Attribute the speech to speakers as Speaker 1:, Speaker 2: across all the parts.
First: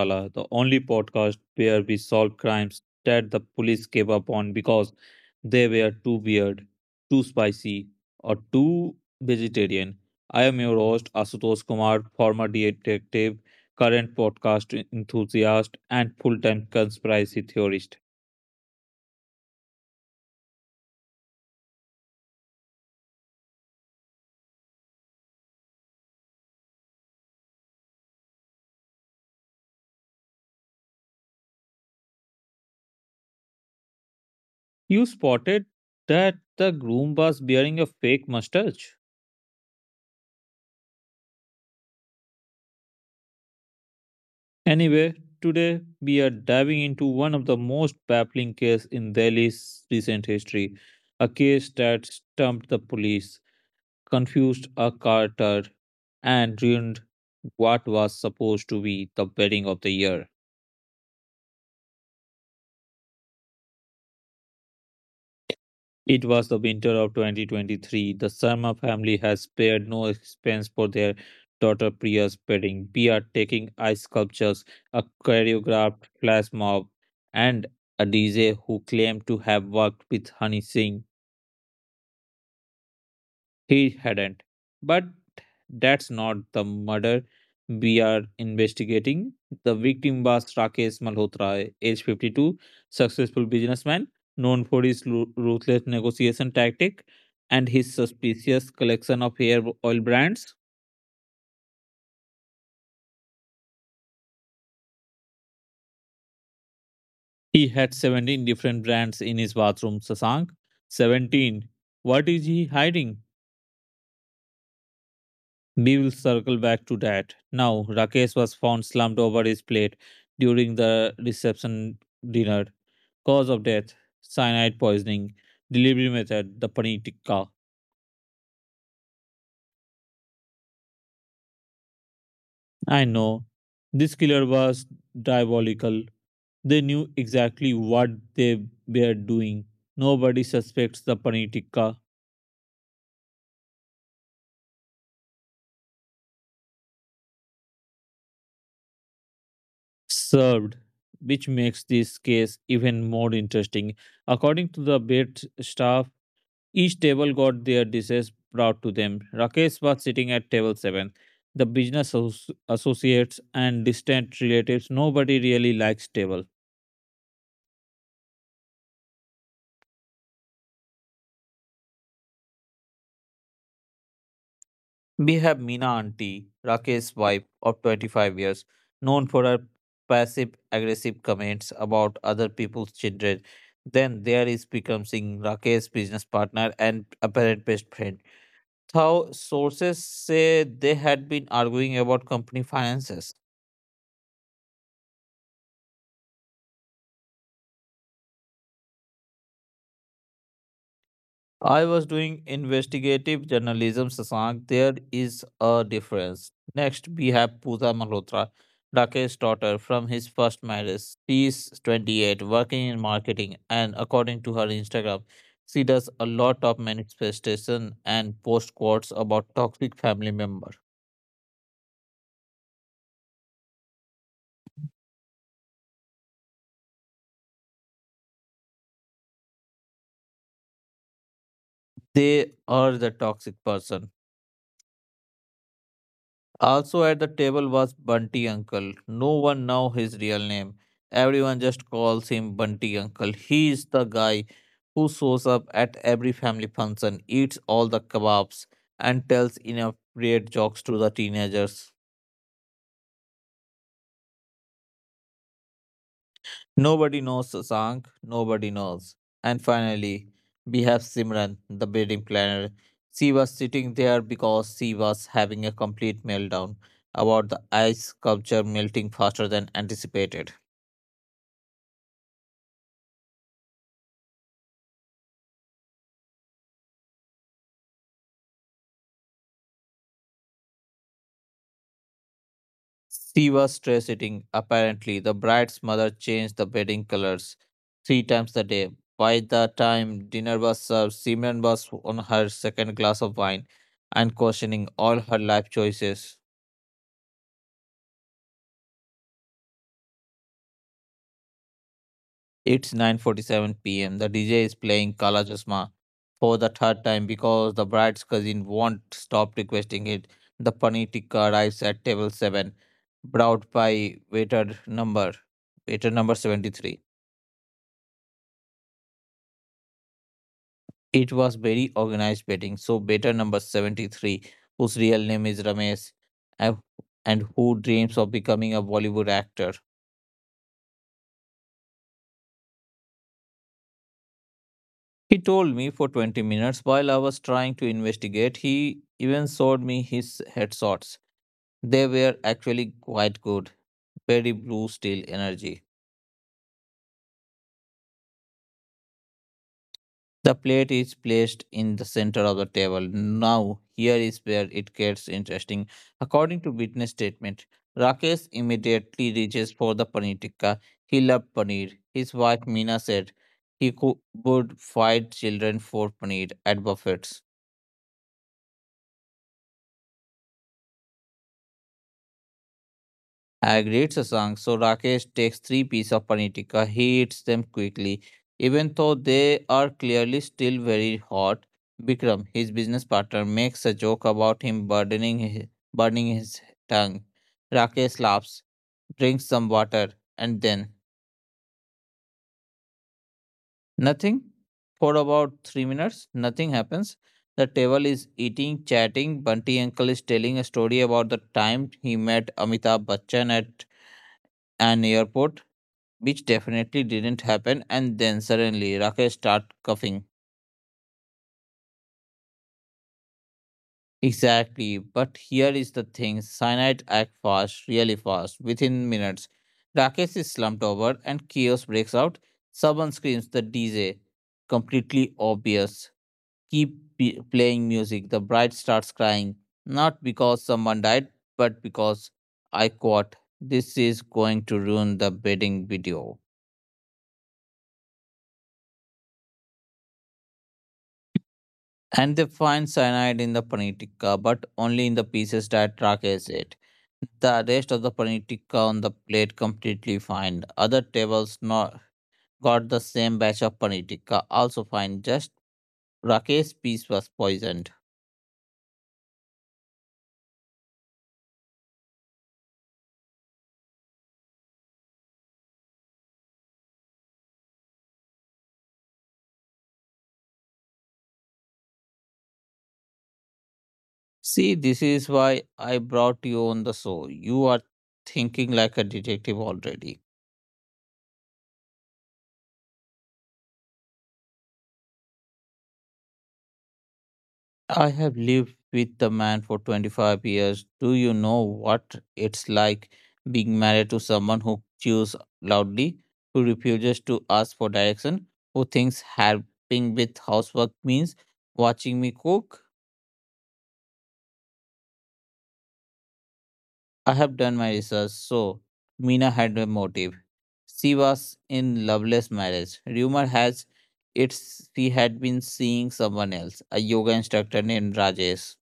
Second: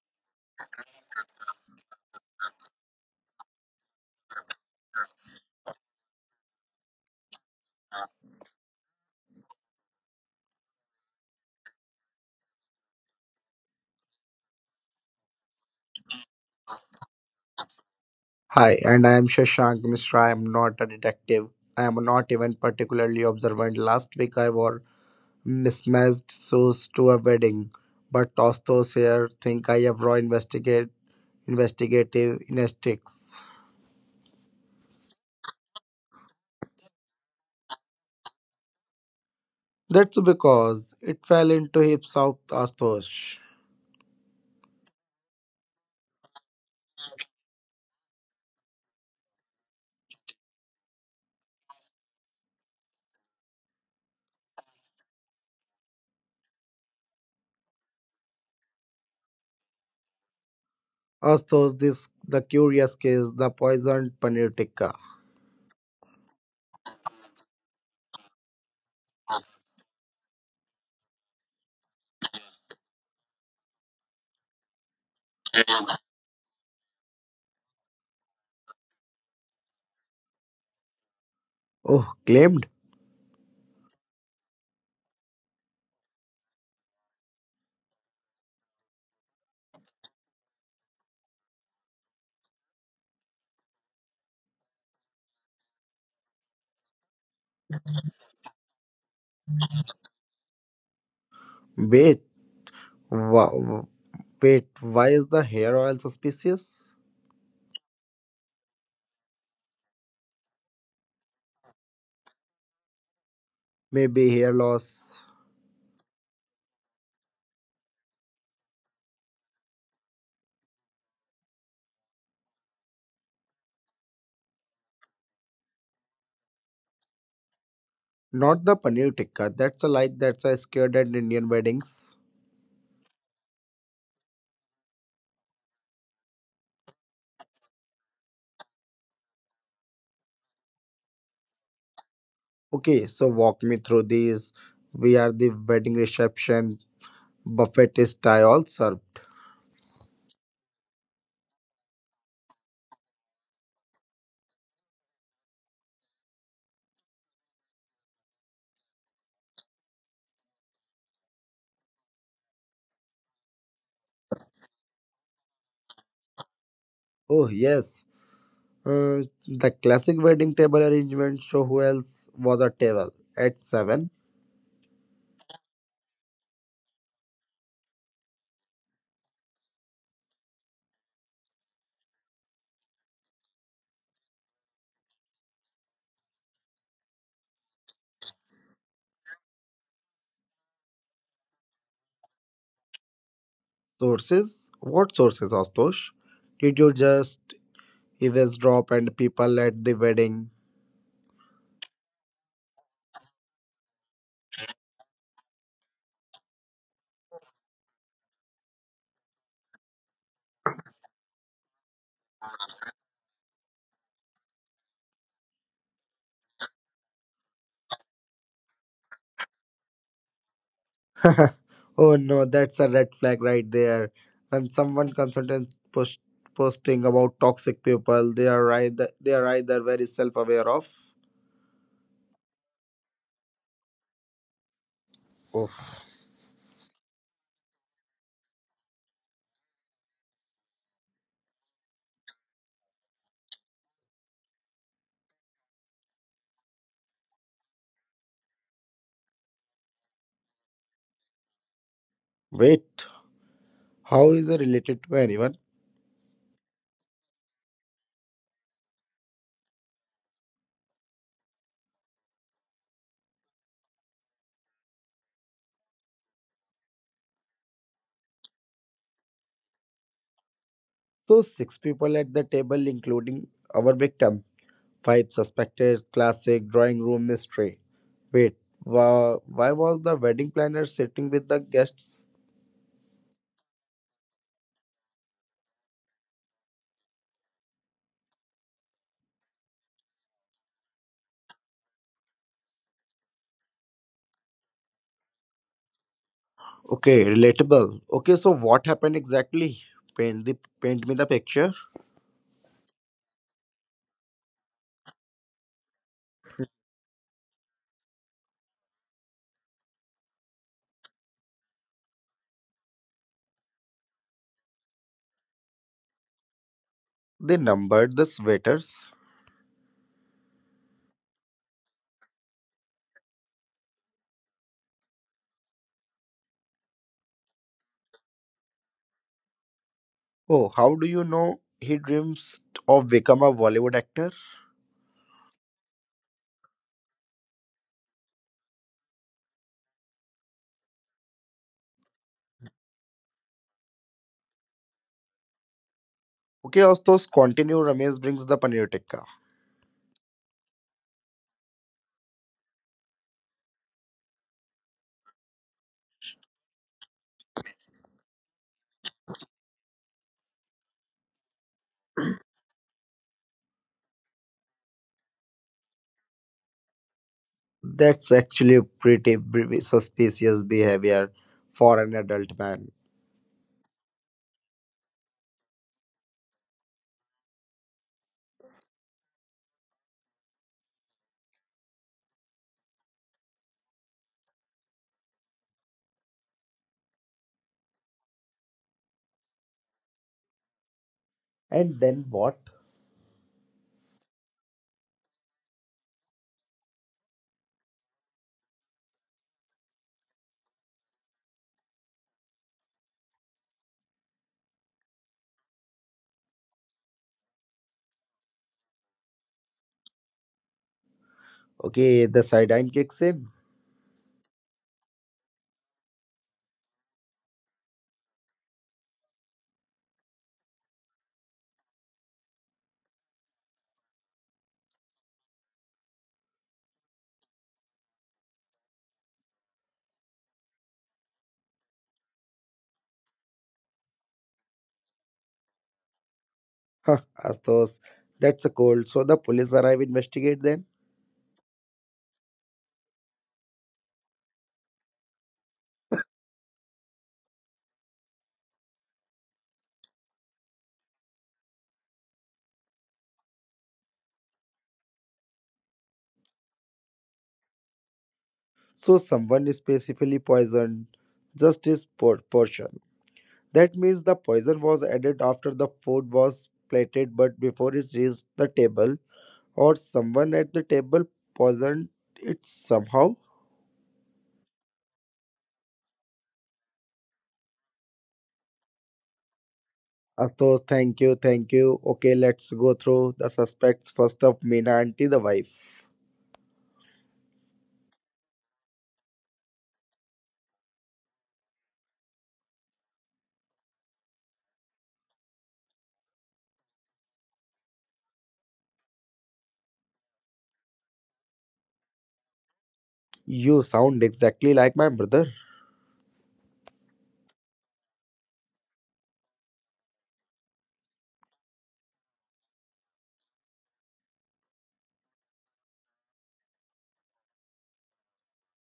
Speaker 1: Mashala, the only podcast where we solve crimes that the police gave up on because they were too weird, too spicy, or too vegetarian. I am your host, Asutosh Kumar, former detective, current podcast enthusiast, and full time conspiracy theorist.
Speaker 2: Hi, and I am Shashank Mishra. I am not a detective. I am not even particularly observant. Last week I wore mismatched shoes to a wedding, but tossed those here. Think I have raw investigate investigative instincts.
Speaker 1: You spotted that the groom was wearing a fake mustache?
Speaker 2: That's because it fell into heaps of Astos.
Speaker 1: Anyway, today we are diving into one of the most baffling cases in Delhi's recent history, a case that stumped the police, confused a carter, and ruined what was supposed to be the wedding of the year.
Speaker 2: Astos, this the curious case, the poisoned panutica.
Speaker 1: It was the winter of 2023. The Sharma family has spared no expense for their daughter Priya's wedding. We are taking ice sculptures, a choreographed flash mob, and a D J who claimed to have worked with Honey Singh.
Speaker 2: Oh, claimed.
Speaker 1: He hadn't. But that's not the murder we are investigating. The victim was Rakesh Malhotra, age 52, successful businessman known for his ruthless negotiation tactic and his suspicious collection of hair oil brands.
Speaker 2: Wait, wow. Wait, why is the hair oil suspicious?
Speaker 1: He had 17 different brands in his bathroom, Sasank. 17. What is he hiding?
Speaker 2: Maybe hair loss.
Speaker 1: We will circle back to that. Now, Rakesh was found slumped over his plate during the reception dinner. Cause of death, cyanide poisoning. Delivery method, the paneer tikka.
Speaker 2: Not the paneer tikka. That's a scared at Indian weddings.
Speaker 1: I know. This killer was diabolical. They knew exactly what they were doing. Nobody suspects the paneer tikka
Speaker 2: Okay, so walk me through these. We are the wedding reception. Buffet is Thai all served.
Speaker 1: served, which makes this case even more interesting. According to the bed staff, each table got their dishes brought to them. Rakesh was sitting at table 7. The business associates and distant relatives, nobody really likes table.
Speaker 2: Oh yes, the classic wedding table arrangement. So who else was at table at seven?
Speaker 1: We have Meena auntie, Rakesh's wife of 25 years, known for her passive aggressive comments about other people's children. Then there is Bikram Singh, Rakesh's business partner and apparent best friend. Though sources say they had been arguing about company finances.
Speaker 2: Sources? What sources, Astosh? Did you just eavesdrop and people at the wedding?
Speaker 1: I was doing investigative journalism, Sasank. There is a difference. Next, we have Pooja Malhotra, Rakesh's daughter from his first marriage. She is 28, working in marketing, and according to her Instagram, she does a lot of manifestation and post quotes about toxic family member.
Speaker 2: Oh no, that's a red flag right there. And someone consultant posting about toxic people, they are either very self aware of.
Speaker 1: They are the toxic person.
Speaker 2: Oh
Speaker 1: Also at the table was Bunty Uncle. No one know his real name. Everyone just calls him Bunty Uncle. He is the guy who shows up at every family function, eats all the kebabs, and tells inappropriate jokes to the teenagers.
Speaker 2: wait, how is it related to anyone?
Speaker 1: Nobody knows Sank, nobody knows. And finally, we have Simran, the wedding planner. She was sitting there because she was having a complete meltdown about the ice sculpture melting faster than anticipated.
Speaker 2: So six people at the table, including our victim, five suspected. Classic drawing room mystery. Wait, why was the wedding planner sitting with the guests?
Speaker 1: She was stress eating. Apparently, the bride's mother changed the bedding colors three times a day. By the time dinner was served, Simran was on her second glass of wine and questioning all her life choices.
Speaker 2: Okay, relatable. Okay, so what happened exactly? Paint the Paint me the picture.
Speaker 1: It's 9:47 p.m. The DJ is playing Kala Chashma for the third time because the bride's cousin won't stop requesting it. The paneer tikka arrives at table seven, brought by waiter number waiter number 73.
Speaker 2: They numbered the sweaters.
Speaker 1: It was very organized betting. So better number 73, whose real name is Ramesh and and who dreams of becoming a Bollywood actor.
Speaker 2: Oh, how do you know he dreams of become a Bollywood actor?
Speaker 1: He told me for 20 minutes while I was trying to investigate. He even showed me his headshots. They were actually quite good, very blue steel energy.
Speaker 2: Okay, Astos, continue. Ramesh brings the paneer tikka.
Speaker 1: The plate is placed in the center of the table. Now, here is where it gets interesting. According to witness statement, Rakesh immediately reaches for the paneer tikka. He loved paneer. His wife Meena said he would fight children for paneer at buffets.
Speaker 2: That's actually a pretty suspicious behavior for an adult man.
Speaker 1: Agreed, Sasank. So Rakesh takes three pieces of Panitika. He eats them quickly, even though they are clearly still very hot. Bikram, his business partner, makes a joke about him burning his tongue. Rakesh laughs, drinks some water, and then
Speaker 2: And then what?
Speaker 1: nothing. For about 3 minutes, nothing happens. The table is eating, chatting. Bunty uncle is telling a story about the time he met Amitabh Bachchan at an airport, which definitely didn't happen. And then suddenly Rakesh start coughing.
Speaker 2: Okay, the sideline kicks in.
Speaker 1: Exactly. But here is the thing, cyanide act fast, really fast, within minutes. Rakesh is slumped over and chaos breaks out. Someone screams, the DJ. Completely obvious. Keep playing music. The bride starts crying. Not because someone died, but because I caught. This is going to ruin the wedding video.
Speaker 2: Huh, Astos, that's a cold. So the police arrive, investigate then.
Speaker 1: And they find cyanide in the panitika, but only in the pieces that track acid. The rest of the panitika on the plate completely fine. Other tables not got the same batch of panitika, also fine. Just Rakesh piece was poisoned.
Speaker 2: So someone is specifically poisoned, just his portion. That means the poison was added after the food was plated, but before it reached the table, or someone at the table poisoned it somehow.
Speaker 1: See, this is why I brought you on the show. You are thinking like a detective already.
Speaker 2: Astos, thank you. Okay, let's go through the suspects. First up, Meena aunty, the wife.
Speaker 1: I have lived with the man for 25 years. Do you know what it's like being married to someone who chews loudly, who refuses to ask for direction, who thinks helping with housework means watching me cook?
Speaker 2: You sound exactly like my brother.
Speaker 1: I have done my research, so Mina had a motive. She was in loveless marriage. Rumor has it she had been seeing someone else, a yoga instructor named Rajesh.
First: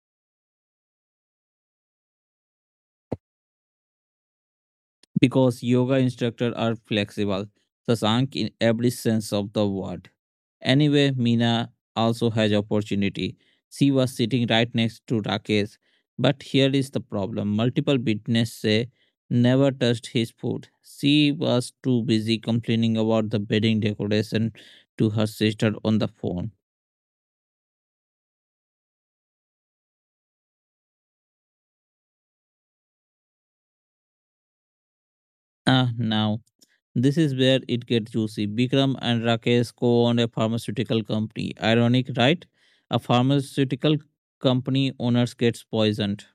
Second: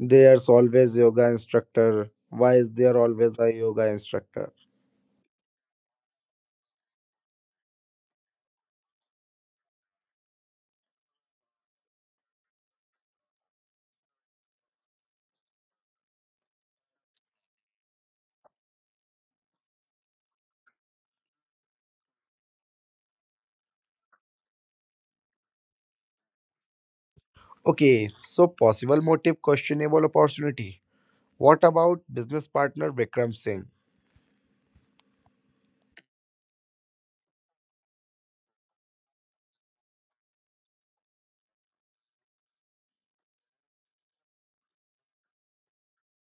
Speaker 2: There's always yoga instructor. Why is there always a yoga instructor?
Speaker 1: Because yoga instructors are flexible, Sasank, in every sense of the word. Anyway, Meena also has opportunity. She was sitting right next to Rakesh, but here is the problem. Multiple witnesses say never touched his food. She was too busy complaining about the wedding decoration to her sister on the phone.
Speaker 2: Okay, so possible motive, questionable opportunity. What about business partner Vikram Singh?
Speaker 1: Ah, now this is where it gets juicy. Bikram and Rakesh co owned a pharmaceutical company. Ironic, right? A pharmaceutical company owners gets poisoned.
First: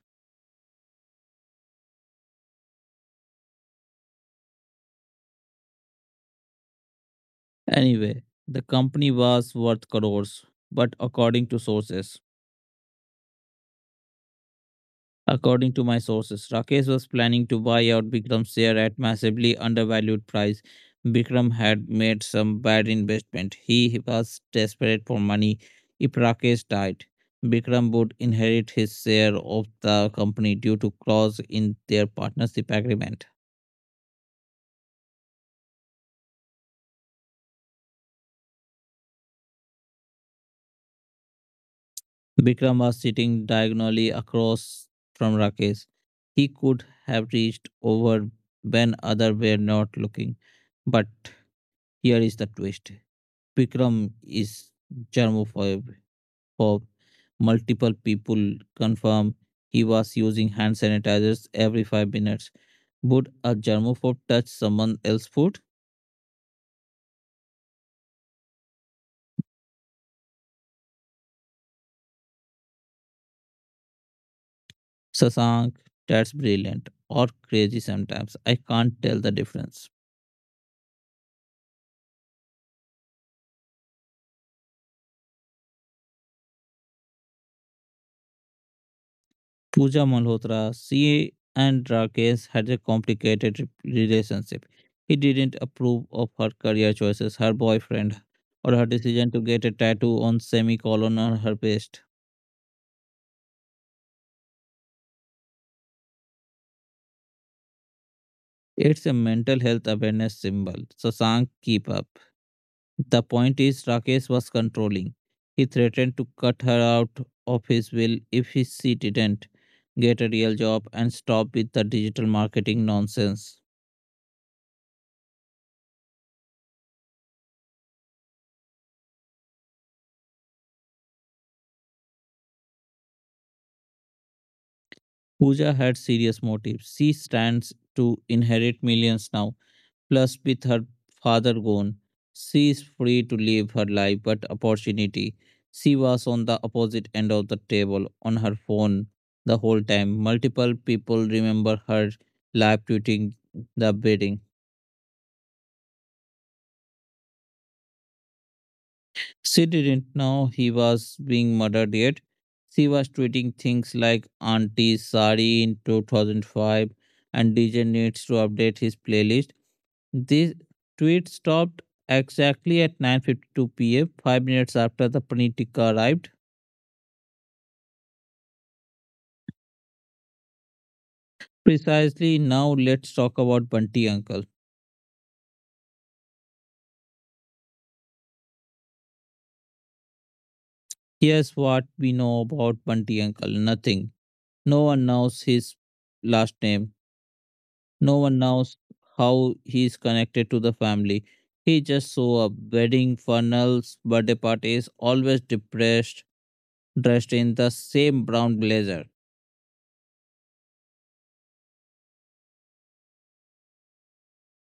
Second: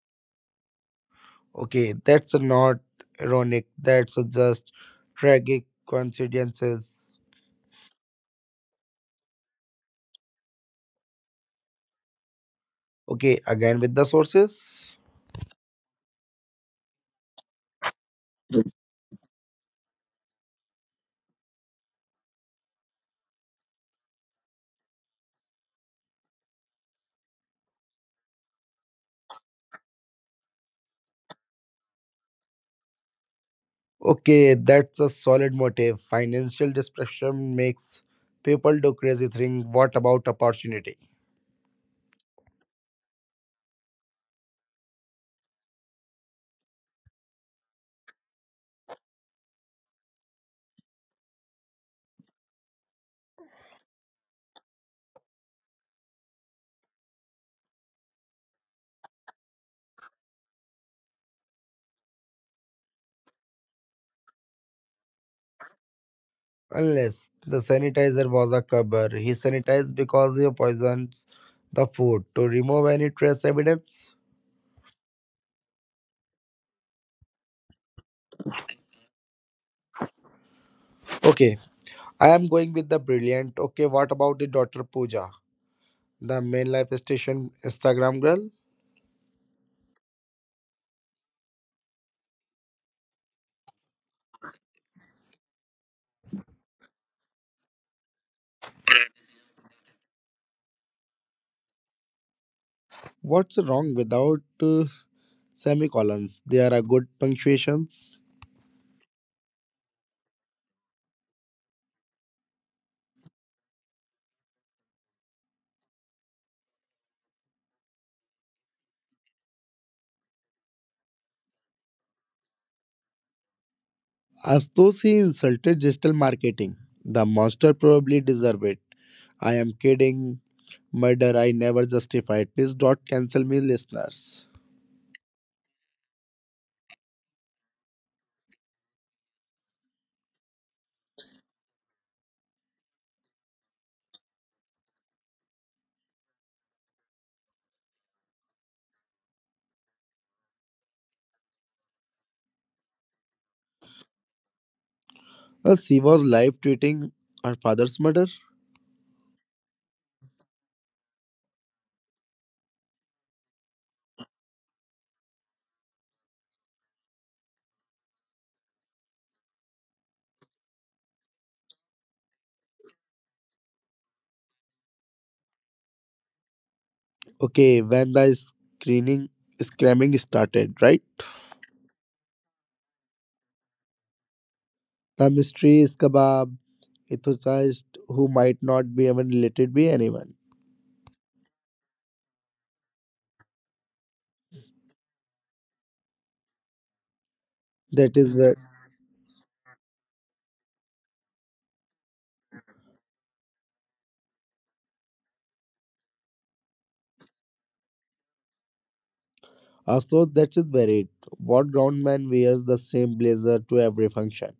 Speaker 2: Okay, that's not ironic. That's just tragic coincidences.
Speaker 1: Anyway, the company was worth crores, but according to sources,
Speaker 2: Okay, again with the sources.
Speaker 1: according to my sources, Rakesh was planning to buy out Bikram's share at massively undervalued price. Bikram had made some bad investment. He was desperate for money. If Rakesh died, Bikram would inherit his share of the company due to clause in their partnership agreement.
Speaker 2: Okay, that's a solid motive. Financial depression makes people do crazy things. What about opportunity?
Speaker 1: Bikram was sitting diagonally across from Rakesh. He could have reached over when others were not looking. But here is the twist. Bikram is germaphobe. Phobe. Multiple people confirm he was using hand sanitizers every 5 minutes. Would a germaphobe touch someone else's food?
Speaker 2: Unless the sanitizer was a cover. He sanitized because he poisons the food to remove any trace evidence.
Speaker 1: Sasank, that's brilliant or crazy, sometimes I can't tell the difference.
Speaker 2: Okay, I am going with the brilliant. Okay, what about the daughter Pooja, the main life station Instagram girl?
Speaker 1: Pooja Malhotra, she and Rakesh had a complicated relationship. He didn't approve of her career choices, her boyfriend, or her decision to get a tattoo on semicolon on her breast.
Speaker 2: What's wrong without semicolons? There are good punctuations.
Speaker 1: It's a mental health awareness symbol. Sasank, keep up. The point is, Rakesh was controlling. He threatened to cut her out of his will if she didn't get a real job and stop with the digital marketing nonsense.
Speaker 2: Astosi insulted digital marketing. The monster probably deserved it. I am kidding. Murder I never justified. Please don't cancel me, listeners.
Speaker 1: Pooja had serious motives. She stands to inherit millions now. Plus, with her father gone, she is free to live her life, but opportunity. She was on the opposite end of the table on her phone the whole time. Multiple people remember her live tweeting the beating.
Speaker 2: She was live tweeting her father's murder.
Speaker 1: She didn't know he was being murdered yet. She was tweeting things like Auntie Sari in 2005 and DJ needs to update his playlist. This tweet stopped exactly at 9:52 p.m., 5 minutes after the Panitika arrived.
Speaker 2: Okay, when the screening screaming started, right?
Speaker 1: Precisely now, let's talk about Bunty Uncle.
Speaker 2: The mystery is kebab, ethicized who might not be even related by anyone.
Speaker 1: Here's what we know about Bunty Uncle, nothing. No one knows his last name,
Speaker 2: That
Speaker 1: no
Speaker 2: is
Speaker 1: one
Speaker 2: where
Speaker 1: knows how he is connected to the family. He just saw up wedding funnels, birthday parties, always depressed, dressed in the same brown blazer.
Speaker 2: so that is where it. What ground man wears the same blazer to every function.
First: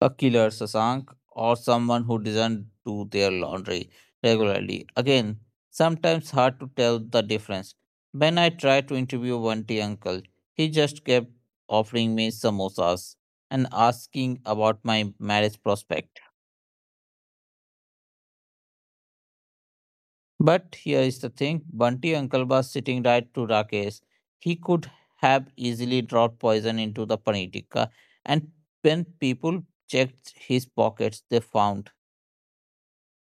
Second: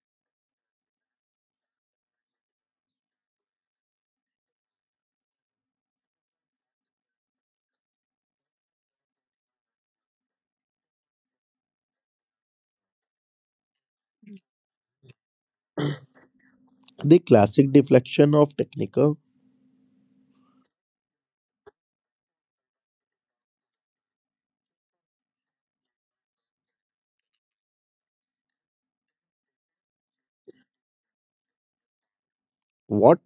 Speaker 1: A killer, Sasank, or someone who doesn't do their laundry regularly. Again, sometimes hard to tell the difference. When I tried to interview one tea uncle, he just kept offering me samosas and asking about my marriage prospect.
Speaker 2: The classic deflection of technical.
Speaker 1: But here is the thing, Bunty uncle was sitting right to Rakesh. He could have easily dropped poison into the panitika, and when people checked his pockets, they found
Speaker 2: What?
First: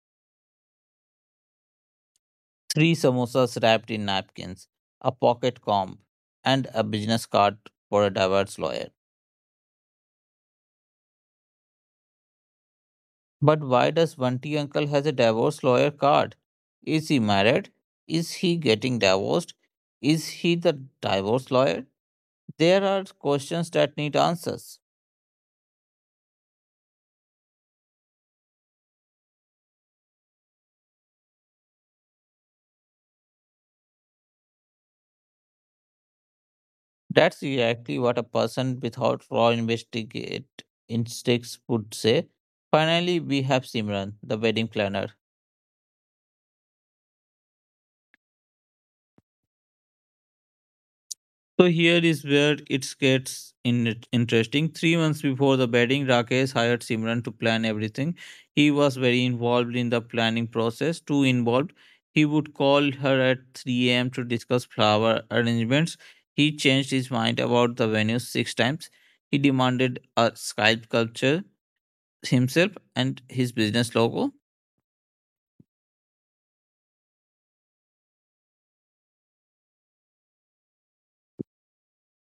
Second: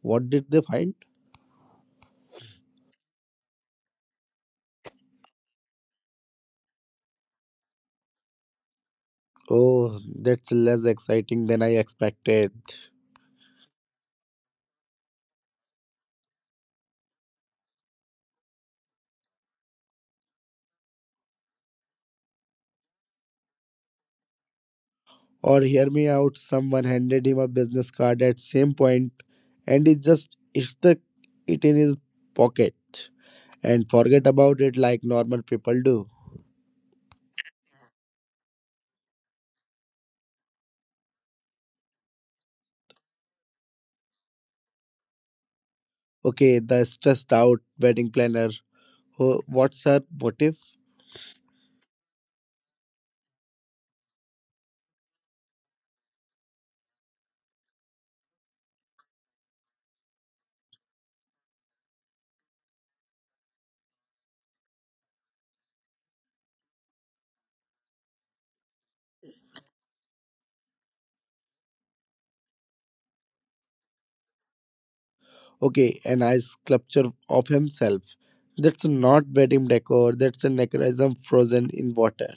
Speaker 2: What did they find?
Speaker 1: three samosas wrapped in napkins, a pocket comb, and a business card for a divorce lawyer.
Speaker 2: Oh, that's less exciting than I expected.
Speaker 1: But why does Vanti uncle has a divorce lawyer card? Is he married? Is he getting divorced? Is he the divorce lawyer? There are questions that need answers.
Speaker 2: Or hear me out, someone handed him a business card at same point and he just stuck it in his pocket and forget about it like normal people do.
Speaker 1: That's exactly what a person without raw investigate instincts would say. Finally, we have Simran, the wedding planner.
Speaker 2: Okay, the stressed out wedding planner. What's her motive?
Speaker 1: So here is where it gets interesting. 3 months before the wedding, Rakesh hired Simran to plan everything. He was very involved in the planning process, too involved. He would call her at 3 a.m. to discuss flower arrangements. He changed his mind about the venue 6 times. He demanded a skype sculpture himself and his business logo.
Speaker 2: Okay, an ice sculpture of himself. That's not wedding decor, that's a necroism frozen in water.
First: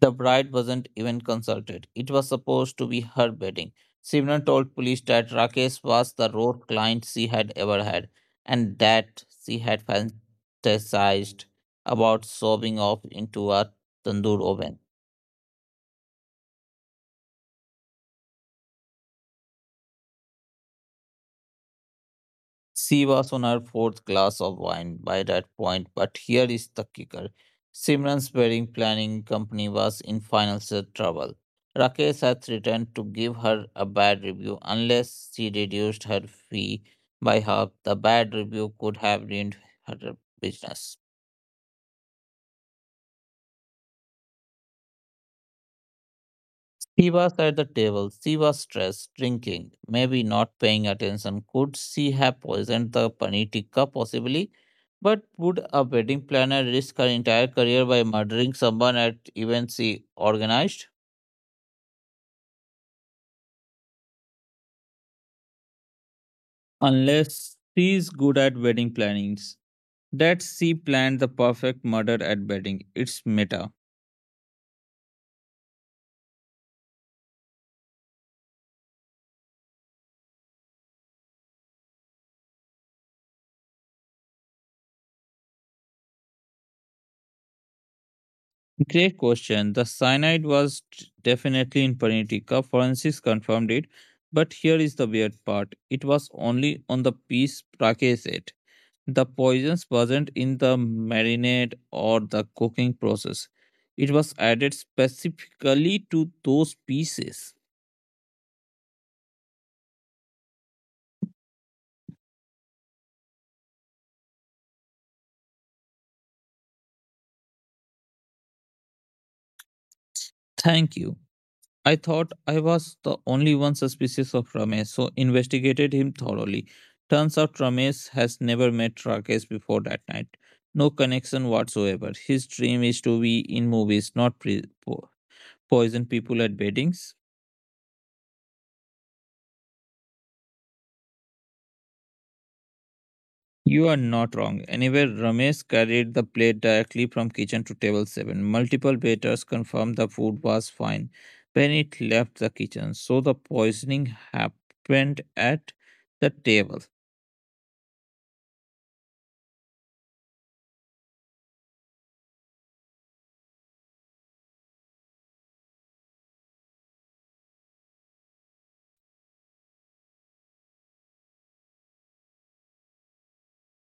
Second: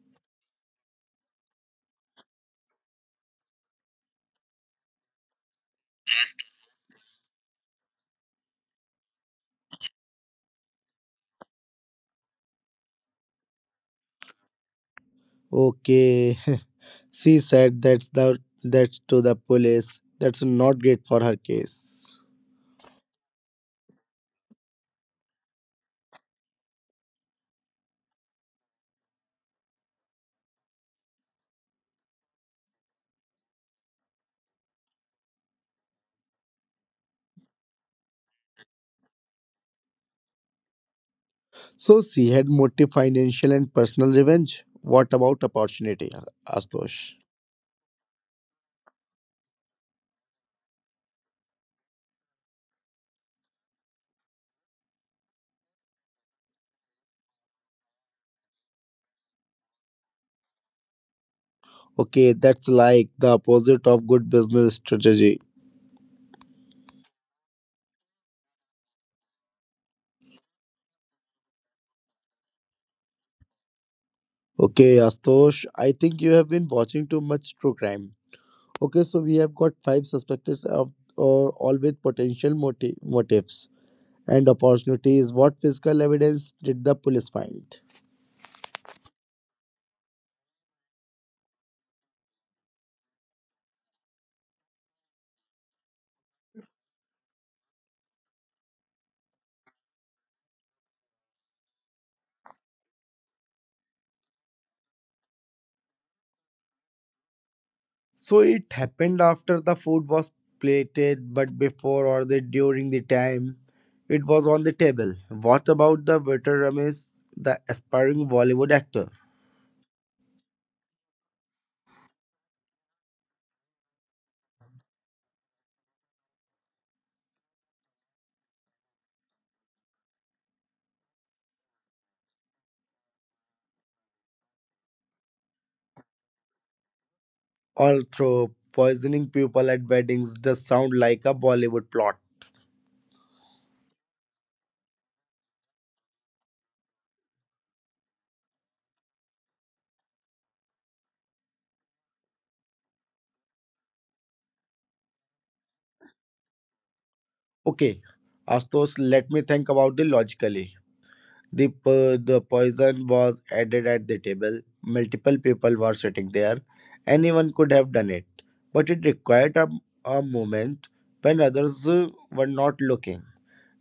Speaker 1: The bride wasn't even consulted. It was supposed to be her wedding. Simran told police that Rakesh was the rare client she had ever had, and that she had fantasized about sobbing off into a tandoor oven.
Speaker 2: Okay, she said that's to the police. That's not great for her case.
Speaker 1: She was on her fourth glass of wine by that point, but here is the kicker. Simran's wedding planning company was in financial trouble. Rakesh had threatened to give her a bad review unless she reduced her fee by half. The bad review could have ruined her business.
Speaker 2: So she had motive financial and personal revenge. What about opportunity,
Speaker 1: She
Speaker 2: Astosh?
Speaker 1: was at the table. She was stressed, drinking, maybe not paying attention. Could she have poisoned the paneer tikka? Possibly. But would a wedding planner risk her entire career by murdering someone at events she organized?
Speaker 2: Okay, that's like the opposite of good business strategy.
Speaker 1: Unless she is good at wedding plannings. That she planned the perfect murder at wedding. It's meta.
Speaker 2: Okay, Astosh, I think you have been watching too much true crime. Okay, so we have got five suspects of all with potential motives and opportunities. What physical evidence did the police find?
Speaker 1: Great question. The cyanide was definitely in Panitika. Forensics confirmed it. But here is the weird part, it was only on the piece brachet. The poisons wasn't in the marinade or the cooking process. It was added specifically to those pieces.
Speaker 2: So it happened after the food was plated, but before or the during the time it was on the table. What about the waiter Ramesh, the aspiring Bollywood actor?
Speaker 1: Thank you. I thought I was the only one suspicious of Ramesh, so investigated him thoroughly. Turns out Ramesh has never met Rakesh before that night. No connection whatsoever. His dream is to be in movies, not poison people at weddings.
Speaker 2: Although poisoning people at weddings does sound like a Bollywood plot.
Speaker 1: You are not wrong. Anyway, Ramesh carried the plate directly from kitchen to table 7. Multiple waiters confirmed the food was fine when it left the kitchen, so the poisoning happened at the table.
Speaker 2: Okay, Astos, let me think about it logically. The poison was added at the table. Multiple people were sitting there. Anyone could have done it. But it required a moment when others were not looking.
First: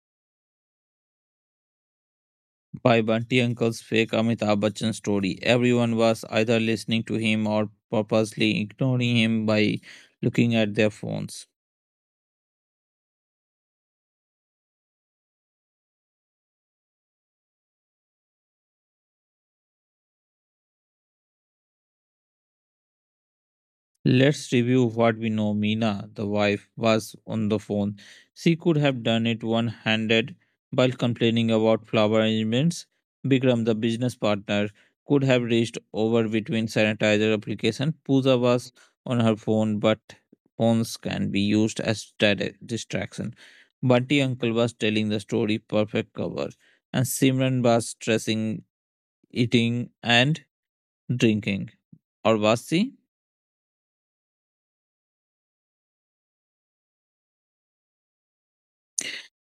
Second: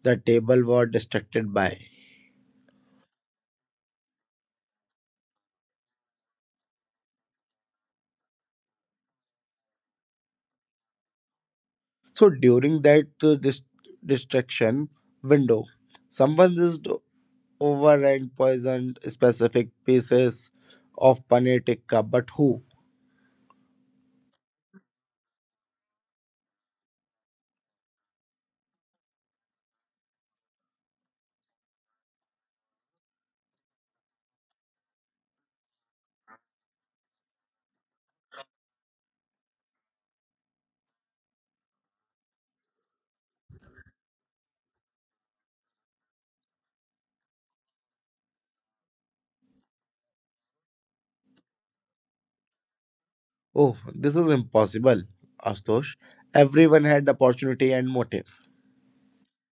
Speaker 2: The table was distracted by.
Speaker 1: By Bunty Uncle's fake Amitabh Bachchan story, everyone was either listening to him or purposely ignoring him by looking at their phones.
Speaker 2: So during that distraction window, someone just over and poisoned specific pieces of paneer tikka. But who?
Speaker 1: Let's review what we know. Mina, the wife, was on the phone. She could have done it one handed while complaining about flower arrangements. Bikram, the business partner, could have reached over between sanitizer application. Pooja was on her phone, but phones can be used as distraction. Bunty uncle was telling the story perfect cover, and Simran was stressing eating and drinking. Or was she?
Speaker 2: Oh, this is impossible, Astosh. Everyone had opportunity and motive.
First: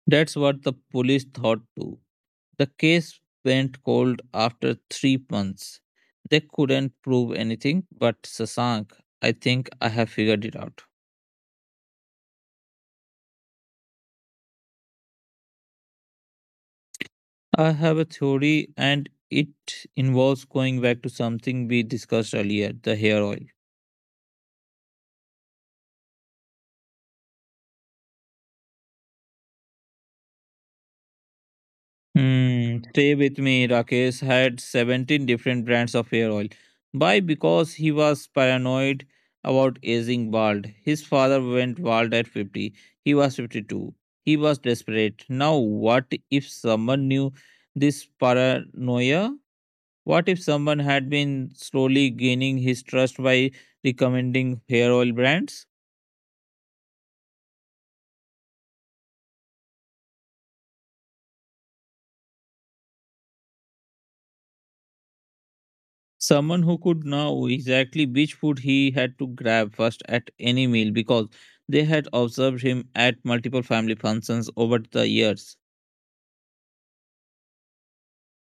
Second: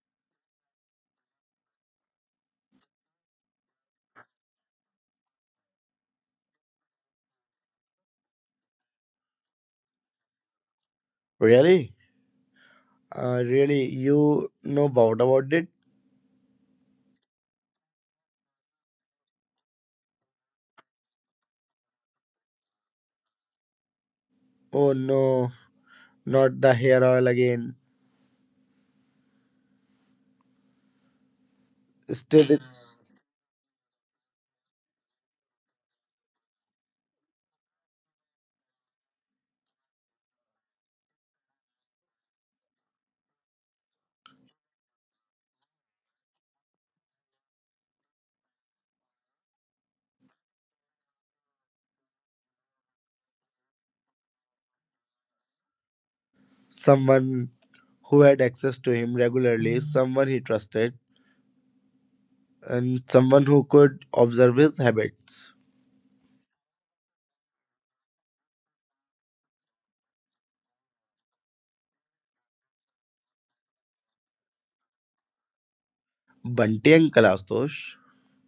Speaker 1: That's what the police thought too. The case went cold after 3 months. They couldn't prove anything, but Sasank, I think I have figured it out.
Speaker 2: Really? You know about it?
Speaker 1: I have a theory, and it involves going back to something we discussed earlier, the hair oil.
Speaker 2: Oh no, not the hair oil again. Still,
Speaker 1: Hmm,
Speaker 2: it's
Speaker 1: stay with me. Rakesh had 17 different brands of hair oil. Why? Because he was paranoid about aging bald. His father went bald at 50. He was 52. He was desperate. Now, what if someone knew this paranoia? What if someone had been slowly gaining his trust by recommending hair oil brands?
Speaker 2: someone who had access to him regularly, someone he trusted, and someone who could observe his habits.
Speaker 1: Someone who could know exactly which food he had to grab first at any meal because they had observed him at multiple family functions over the years.
Speaker 2: Bunty Uncle Astosh.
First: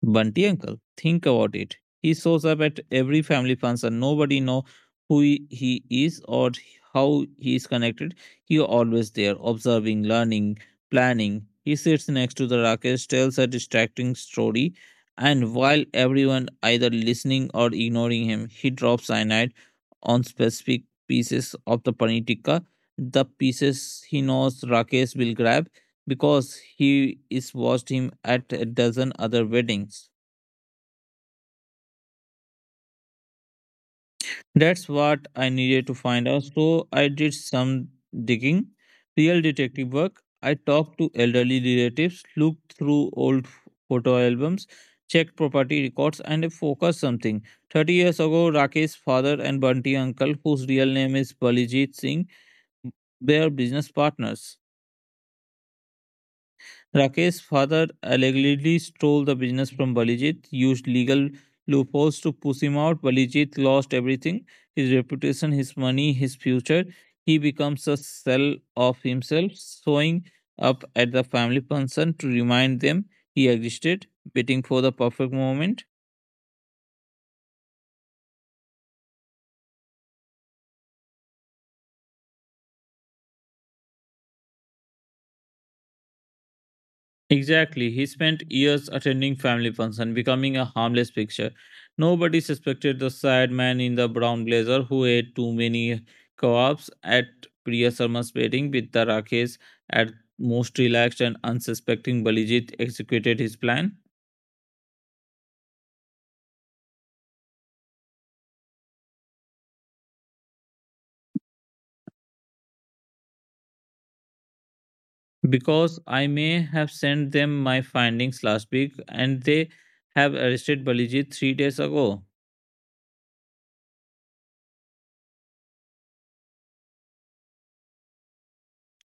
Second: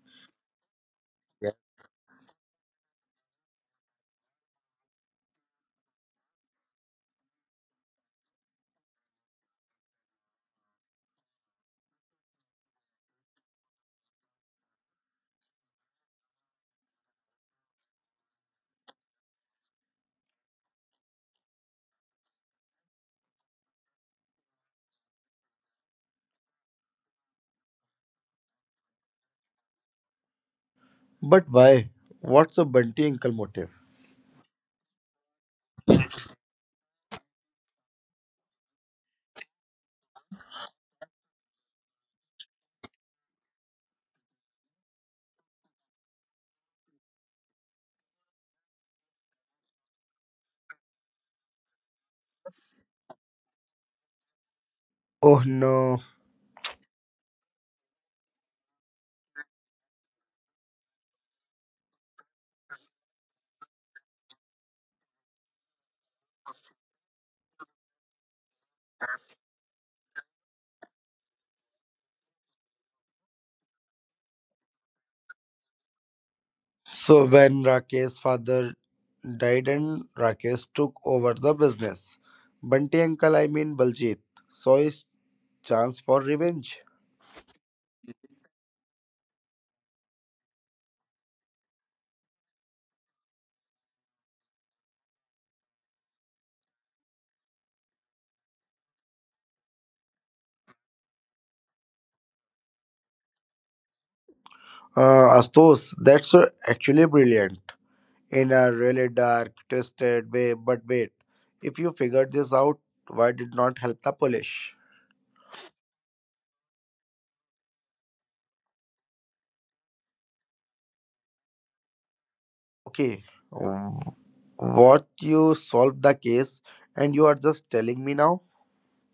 Speaker 1: Bunty uncle, think
Speaker 2: Yeah.
Speaker 1: about it. He shows up at every family function. Nobody know who he is or how he is connected. He always there, observing, learning, planning. He sits next to the Rakesh, tells a distracting story, and while everyone either listening or ignoring him, he drops cyanide on specific pieces of the paneer tikka. The pieces he knows Rakesh will grab, because he is watched him at a dozen other weddings.
Speaker 2: But why? What's a Bunty Uncle motive?
Speaker 1: That's what I needed to find out, so I did some digging, real detective work. I talked to elderly relatives, looked through old photo albums, checked property records, and focused something. 30 years ago, Rakesh's father and Bunty uncle, whose real name is Balijit Singh, were business partners.
Speaker 2: Oh no.
Speaker 1: Rakesh's father allegedly stole the business from Balijit, used legal loopholes to push him out. Balijit lost everything, his reputation, his money, his future. He becomes a shell of himself, showing up at the family function to remind them he existed, waiting for the perfect moment.
Speaker 2: So when Rakesh's father died and Rakesh took over the business, Bunty Uncle, I mean Baljeet, saw his chance for revenge.
Speaker 1: Exactly. He spent years attending family functions, becoming a harmless picture. Nobody suspected the sad man in the brown blazer who ate too many co at Priya Sharma's wedding with the Rakesh at most relaxed and unsuspecting Balijit executed his plan.
Speaker 2: Astos, that's actually brilliant in a really dark, twisted way. But wait, if you figured this out, why did not help the Polish?
Speaker 1: Because I may have sent them my findings last week and they have arrested Balijit 3 days ago.
Speaker 2: Okay, w- what you solved the case and you are just telling me now?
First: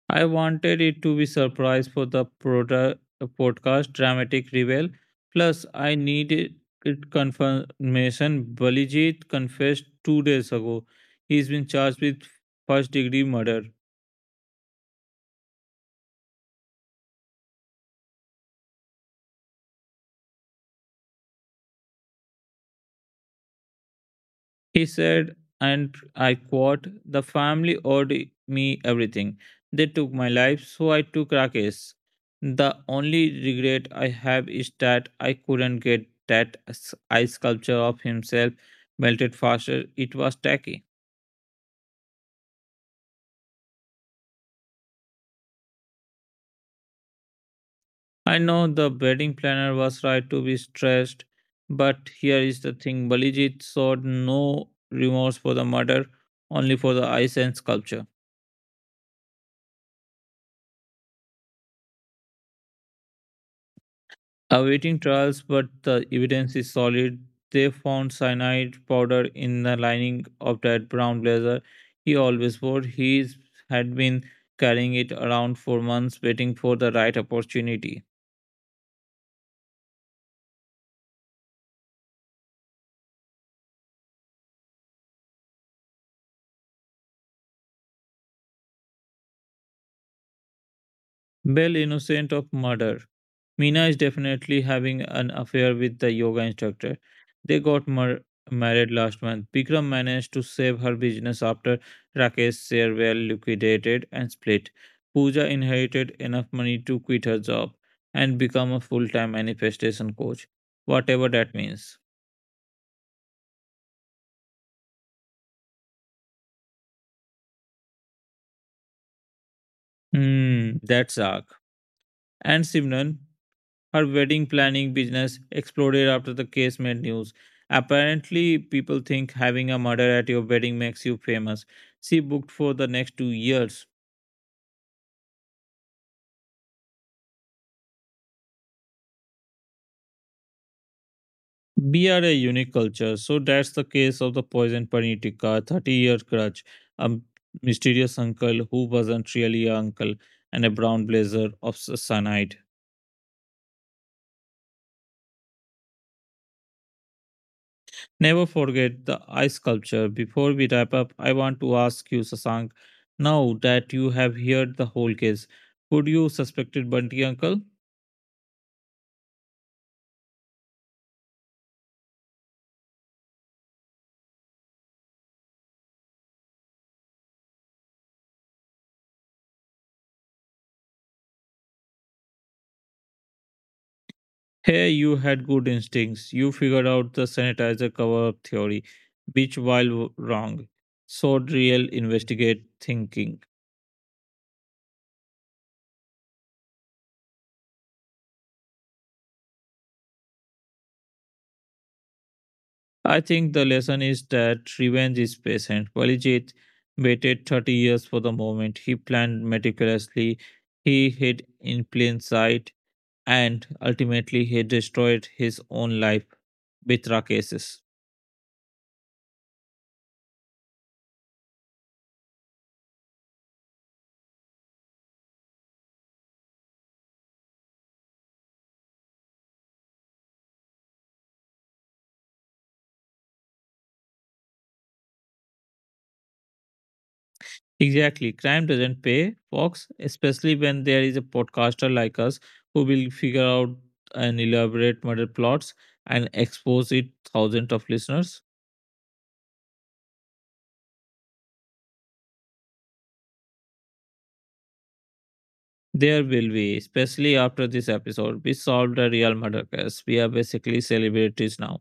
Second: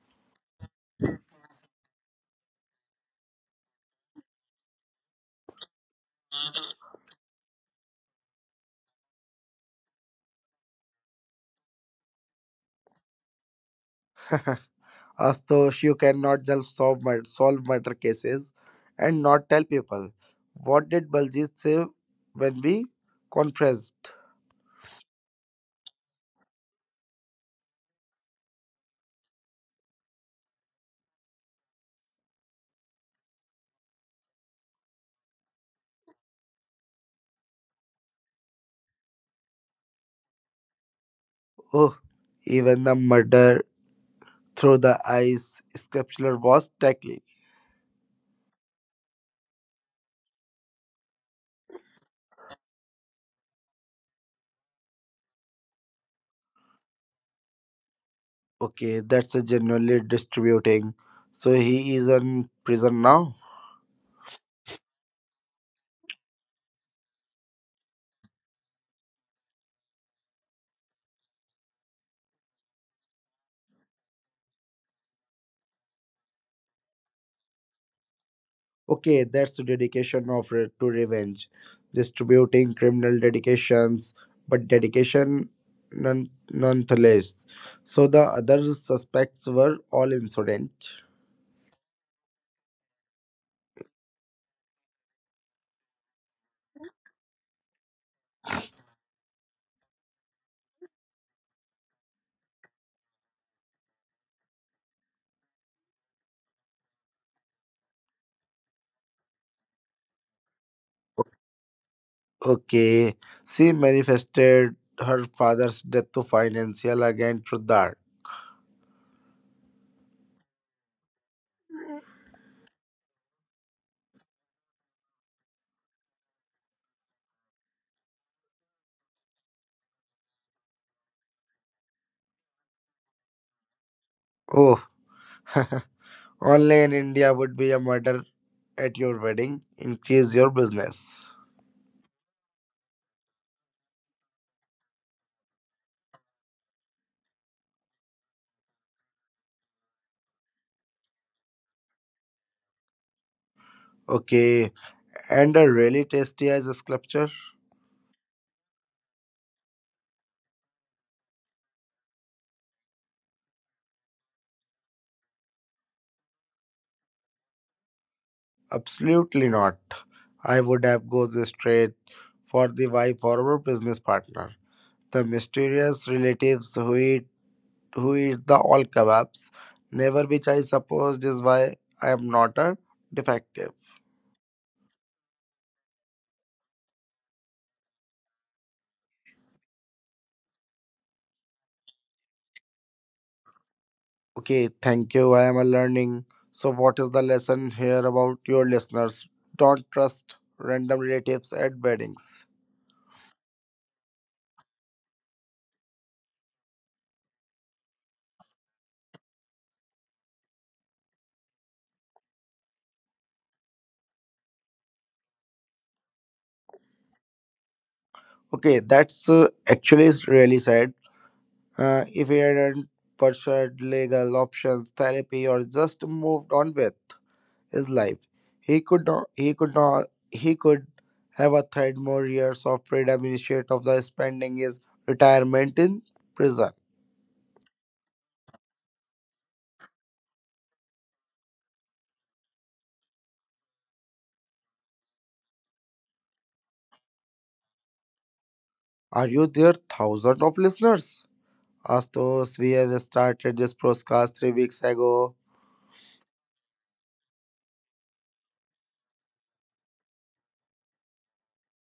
Speaker 1: I wanted it to be surprise for the podcast Dramatic Reveal. Plus, I needed it confirmation. Balijit confessed 2 days ago. He's been charged with first degree murder.
Speaker 2: Astos, you cannot just solve murder cases and not tell people. What did Baljeet say when we confessed?
Speaker 1: He said, and I quote, "The family owed me everything. They took my life, so I took Rakesh. The only regret I have is that I couldn't get that ice sculpture of himself melted faster. It was tacky."
Speaker 2: Oh, even the murder through the ice. Scripture was tackling.
Speaker 1: I know the wedding planner was right to be stressed, but here is the thing, Balijit showed no remorse for the murder, only for the ice and sculpture.
Speaker 2: Okay, that's a genuinely distributing. So he is in prison now.
Speaker 1: Awaiting trials, but the evidence is solid. They found cyanide powder in the lining of that brown blazer he always wore. He had been carrying it around for months, waiting for the right opportunity.
Speaker 2: Okay, that's the dedication of to revenge. Distributing criminal dedications, but dedication none, nonetheless. So the other suspects were all insolent.
Speaker 1: Bell innocent of murder. Mina is definitely having an affair with the yoga instructor. They got married last month. Bikram managed to save her business after Rakesh's share were liquidated and split. Pooja inherited enough money to quit her job and become a full time manifestation coach, whatever that means.
Speaker 2: Okay, she manifested her father's death to financial again through that.
Speaker 1: Hmm, that's arc. And Simran, her wedding planning business exploded after the case made news. Apparently, people think having a murder at your wedding makes you famous. She booked for the next 2 years.
Speaker 2: Oh, only in India would be a murder at your wedding increase your business.
Speaker 1: We are a unique culture, so that's the case of the poisoned Panitika, 30 year crutch, a mysterious uncle who wasn't really an uncle, and a brown blazer of cyanide.
Speaker 2: Okay, and a really tasty ice sculpture?
Speaker 1: Never forget the ice sculpture. Before we wrap up, I want to ask you, Sasank, now that you have heard the whole case, could you suspected Bunty uncle?
Speaker 2: Absolutely not. I would have gone straight for the wife or our business partner. The mysterious relatives who eat the all kebabs, never which I suppose is why I am not a defective.
Speaker 1: Hey, you had good instincts. You figured out the sanitizer cover theory, which while wrong, showed real investigate thinking.
Speaker 2: Okay, thank you. I am a learning. So what is the lesson here about your listeners? Don't trust random relatives at weddings.
Speaker 1: I think the lesson is that revenge is patient. Valijit waited 30 years for the moment. He planned meticulously. He hid in plain sight and ultimately he destroyed his own life with Rakesh's.
Speaker 2: Okay, that's actually is really sad. If he hadn't pursued legal options, therapy, or just moved on with his life, he could not. He could not. He could have a third more years of freedom instead of the spending his retirement in prison.
Speaker 1: Exactly, crime doesn't pay, Fox, especially when there is a podcaster like us who will figure out and elaborate murder plots and expose it thousands of listeners.
Speaker 2: Are you there, thousands of listeners? As those we have started this podcast 3 weeks ago.
Speaker 1: There will be, especially after this episode, we solved a real murder case. We are basically celebrities now.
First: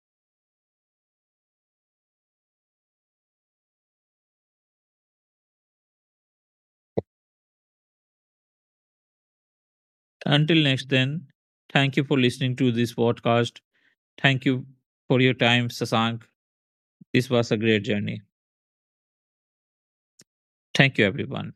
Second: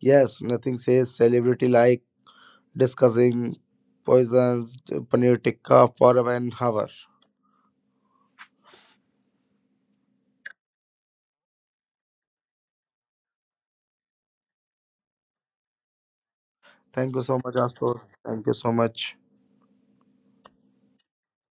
Speaker 2: Yes, nothing says celebrity like discussing poisons, paneer tikka for an hour.
Speaker 1: Until next then, thank you for listening to this podcast. Thank you for your time, Sasank.
Speaker 2: Thank you
Speaker 1: This
Speaker 2: so
Speaker 1: was
Speaker 2: much,
Speaker 1: a great
Speaker 2: Ashutosh.
Speaker 1: journey.
Speaker 2: Thank you so much.
Speaker 1: Thank you, everyone.